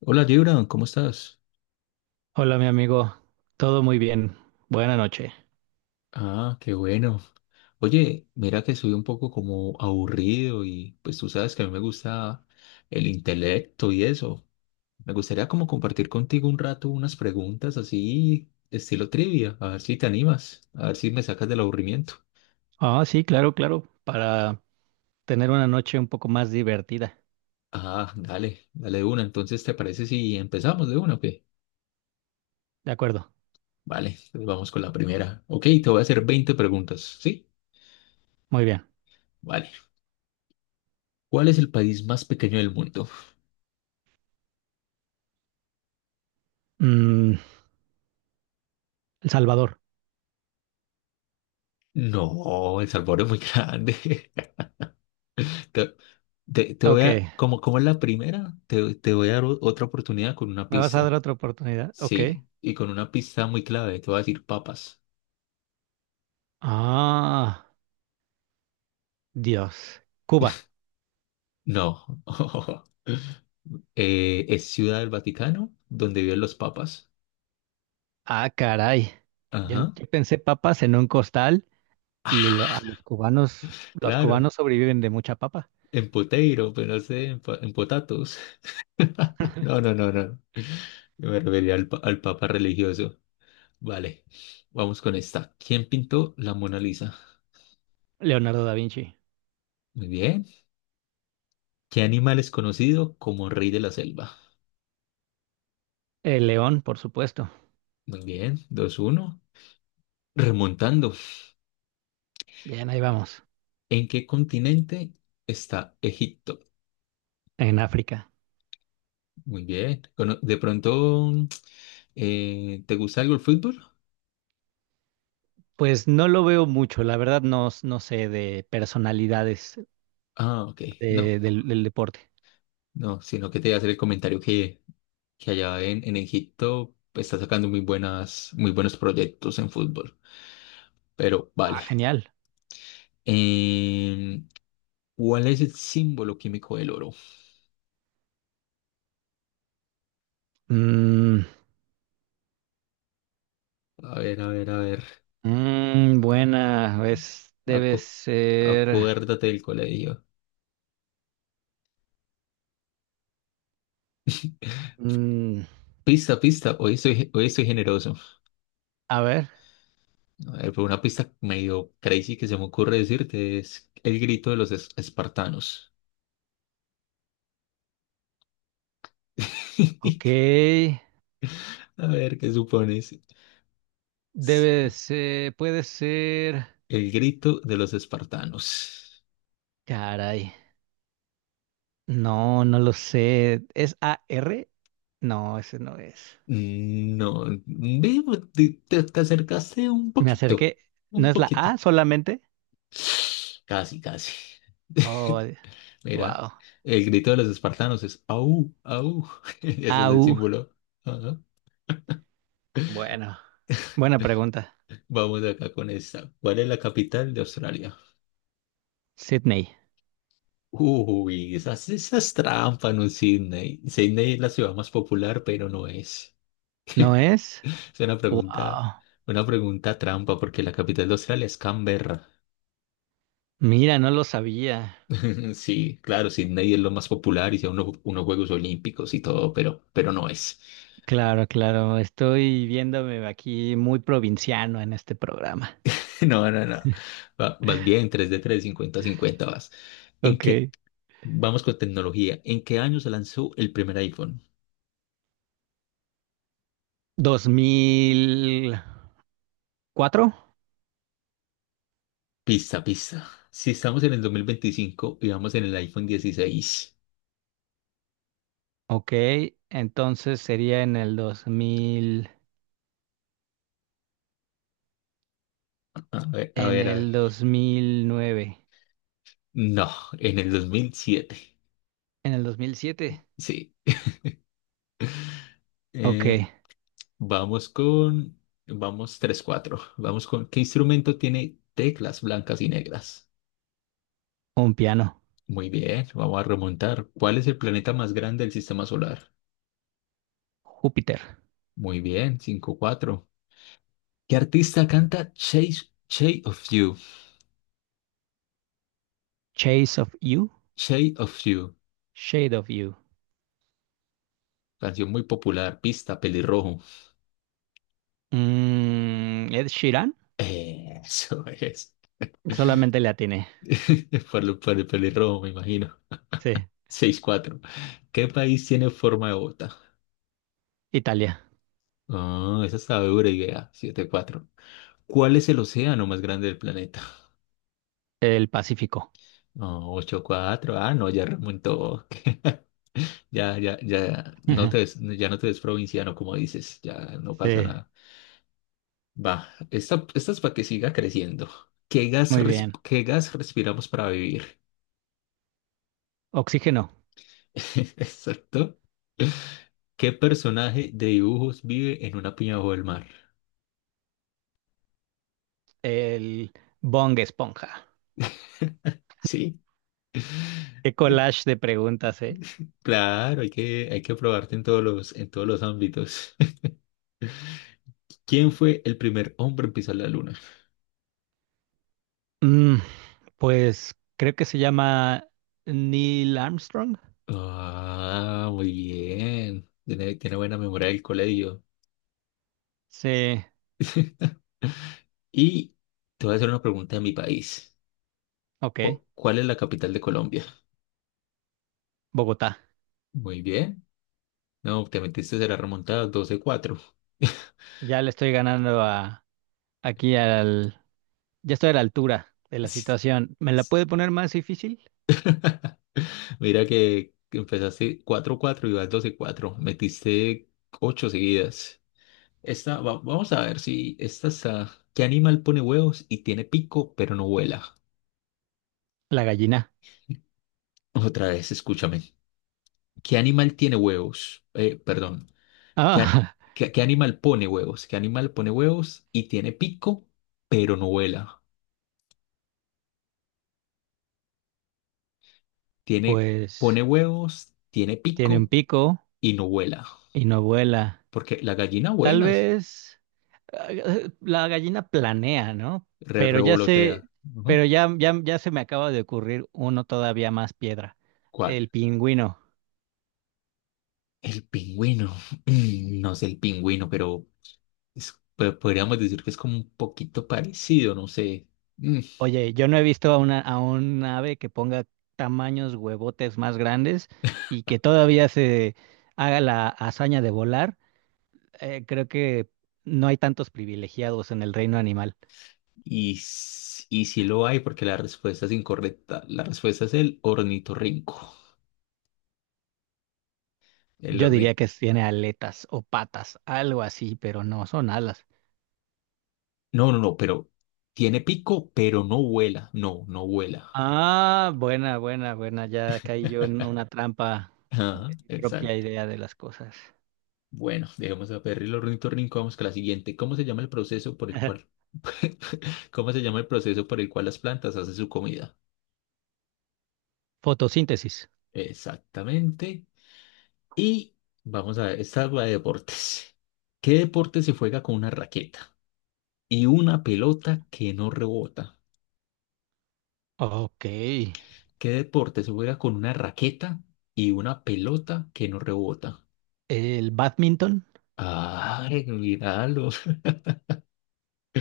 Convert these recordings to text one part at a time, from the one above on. Hola, Gibran, ¿cómo estás? Hola, mi amigo. Todo muy bien. Buena noche. Ah, qué bueno. Oye, mira que soy un poco como aburrido y pues tú sabes que a mí me gusta el intelecto y eso. Me gustaría como compartir contigo un rato unas preguntas así, estilo trivia, a ver si te animas, a ver si me sacas del aburrimiento. Ah, sí, claro, claro. Para tener una noche un poco más divertida. Ah, dale, dale de una. Entonces, ¿te parece si empezamos de una o qué? De acuerdo. Vale, entonces vamos con la primera. Ok, te voy a hacer 20 preguntas, ¿sí? Muy bien. Vale. ¿Cuál es el país más pequeño del mundo? Mm, El Salvador. No, El Salvador es muy grande. Te, te voy Ok. a, como es la primera, te voy a dar otra oportunidad con una ¿Me vas a dar pista. otra oportunidad? Ok. Sí, y con una pista muy clave, te voy a decir papas. Ah, Dios. Cuba. No. Es Ciudad del Vaticano, donde viven los papas. Ah, caray. Yo, en- Ajá. yo pensé papas en un costal y lo- a los Ah, cubanos, los claro, cubanos sobreviven de mucha papa. en Poteiro, pero no sé, en Potatos. No, no, no, no. Yo me refería al papa religioso. Vale, vamos con esta. ¿Quién pintó la Mona Lisa? Leonardo da Vinci. Muy bien. ¿Qué animal es conocido como rey de la selva? El león, por supuesto. Muy bien. 2-1. Remontando. Bien, ahí vamos. ¿En qué continente está Egipto? En África. Muy bien. ¿De pronto te gusta algo el fútbol? Pues no lo veo mucho, la verdad no, no sé de personalidades Ah, ok. No, del deporte. no, sino que te iba a hacer el comentario que allá en Egipto pues, está sacando muy buenas, muy buenos proyectos en fútbol. Pero Ah, vale. genial. Em, ¿Cuál es el símbolo químico del oro? Mm, A ver, a ver, a ver. Buena, es, Ah, debe ser. acuérdate del colegio. mm, Pista, pista. Hoy estoy generoso. a ver, A ver, pero una pista medio crazy que se me ocurre decirte es el grito de los espartanos. ok. A ver, ¿qué supones? Debe ser, puede ser. El grito de los espartanos. Caray, no, no lo sé. ¿Es AR? No, Ese no es. No, ve, te acercaste un Me poquito, acerqué. ¿No un es la poquito. A solamente? Casi, casi. Oh, Mira, wow. el grito de los espartanos es au, au. Ese A es el U. símbolo. Ajá. Bueno, buena pregunta. Vamos acá con esta. ¿Cuál es la capital de Australia? Sydney, Uy, esas trampas, no es Sydney. Sydney es la ciudad más popular, pero no es. ¿no es? Es una Wow, pregunta, una pregunta trampa, porque la capital de Australia es Canberra. mira, no lo sabía. Sí, claro, Sydney es lo más popular y sea unos Juegos Olímpicos y todo, pero no es. Claro, claro, estoy viéndome aquí muy provinciano en este programa. No, no, no. Vas bien, 3 de tres, cincuenta cincuenta vas. ¿En qué? Ok. Vamos con tecnología. ¿En qué año se lanzó el primer iPhone? ¿2004? Pista, pista. Si estamos en el 2025 y vamos en el iPhone 16. Ok, entonces sería en el 2000, A ver, a en ver, a ver. el 2009, No, en el 2007. en el 2007. Sí. Ok, Eh, vamos con... Vamos 3-4. ¿Qué instrumento tiene teclas blancas y negras? un piano. Muy bien, vamos a remontar. ¿Cuál es el planeta más grande del sistema solar? Júpiter. Muy bien, 5-4. ¿Qué artista canta Shape of You? Chase of You, Shape of You. Shade of You. Canción muy popular, pista, pelirrojo. Ed Sheeran, Eso es. solamente le atiné. Por el pelirrojo, me imagino. Sí, 6-4. ¿Qué país tiene forma de bota? Italia. Ah, esa está dura idea. 7-4. ¿Cuál es el océano más grande del planeta? El Pacífico. Oh, 8-4. Ah, no, ya remontó. Ya, ya, ya. Ya no te ves provinciano, como dices. Ya no pasa Sí, nada. Va. Esta es para que siga creciendo. Muy bien. ¿Qué gas respiramos para vivir? Oxígeno. Exacto. ¿Qué personaje de dibujos vive en una piña bajo el mar? El Bong Esponja. Sí, Qué collage de preguntas, ¿eh? claro, hay que probarte en todos los ámbitos. ¿Quién fue el primer hombre en pisar la luna? Mm, pues creo que se llama Neil Armstrong. Ah, muy bien. Tiene buena memoria del colegio. Sí, Y te voy a hacer una pregunta de mi país. ok. ¿Cuál es la capital de Colombia? Bogotá. Muy bien. No, te metiste de la remontada 12-4. Ya le estoy ganando a aquí al. Ya estoy a la altura de la situación. ¿Me la puede poner más difícil? Mira que empezaste 4-4 y vas 12-4. Metiste 8 seguidas. Vamos a ver si esta está. ¿Qué animal pone huevos y tiene pico pero no vuela? La gallina. Otra vez, escúchame. ¿Qué animal tiene huevos? Perdón. ¿Qué, a- Ah, ¿Qué animal pone huevos? ¿Qué animal pone huevos y tiene pico pero no vuela? Tiene, pues Pone huevos, tiene tiene un pico pico y no vuela. y no vuela. Porque la gallina Tal vuela, vez la gallina planea, ¿no? re- Pero ya sé, revolotea. pero Ujú. ya, ya, ya se me acaba de ocurrir uno todavía más piedra, ¿Cuál? el pingüino. El pingüino. No sé el pingüino, pero podríamos decir que es como un poquito parecido, no sé. Mm, Oye, yo no he visto a un ave que ponga tamaños huevotes más grandes y que todavía se haga la hazaña de volar. Creo que no hay tantos privilegiados en el reino animal. y sí lo hay porque la respuesta es incorrecta. La respuesta es el ornitorrinco. El Yo diría orni- que tiene aletas o patas, algo así, pero no son alas. No, no, no, pero tiene pico, pero no vuela. No, no vuela. Ah, buena, buena, buena. Ya caí yo en una trampa, Ajá, mi propia exacto. idea de las cosas. Bueno, dejemos a Perry el ornitorrinco. Vamos con la siguiente. ¿Cómo se llama el proceso por el cual, cómo se llama el proceso por el cual las plantas hacen su comida? Fotosíntesis. Exactamente. Y vamos a ver, esta es la de deportes. ¿Qué deporte se juega con una raqueta y una pelota que no rebota? Ok. ¿Qué deporte se juega con una raqueta y una pelota que no rebota? El badminton. Ay, míralo.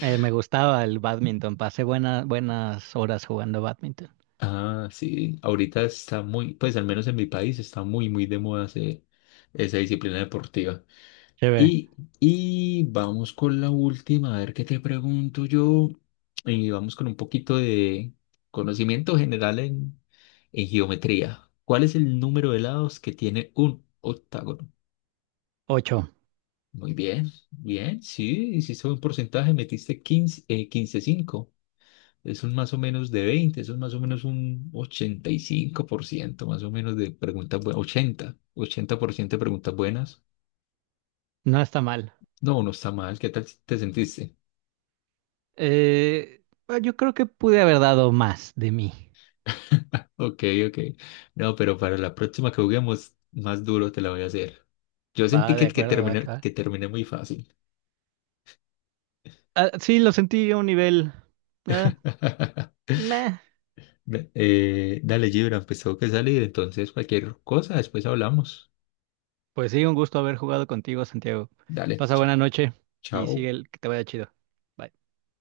Me gustaba el badminton. Pasé buenas horas jugando badminton. Ah, sí, ahorita está muy, pues al menos en mi país está muy, muy de moda esa disciplina deportiva. Chévere. Y, y vamos con la última, a ver qué te pregunto yo. Y vamos con un poquito de conocimiento general en geometría. ¿Cuál es el número de lados que tiene un octágono? Ocho. Muy bien, bien, sí, hiciste un porcentaje, metiste 15 15,5. Eso es un más o menos de 20 Eso es más o menos un 85% más o menos de preguntas buenas, 80% de preguntas buenas. No está mal. No, no está mal, ¿qué tal si te sentiste? Bueno, yo creo que pude haber dado más de mí. Ok, ok. No, pero para la próxima que juguemos, más duro te la voy a hacer. Yo sentí Va, de que, que acuerdo, va, que terminé, va. que terminé muy fácil. Ah, sí, lo sentí a un nivel. eh, meh. Dale, Gibran, pues tengo que salir, entonces cualquier cosa, después hablamos. Pues sí, un gusto haber jugado contigo, Santiago. Dale, Pasa ch- buena noche y chao. sigue el que te vaya chido. Bye.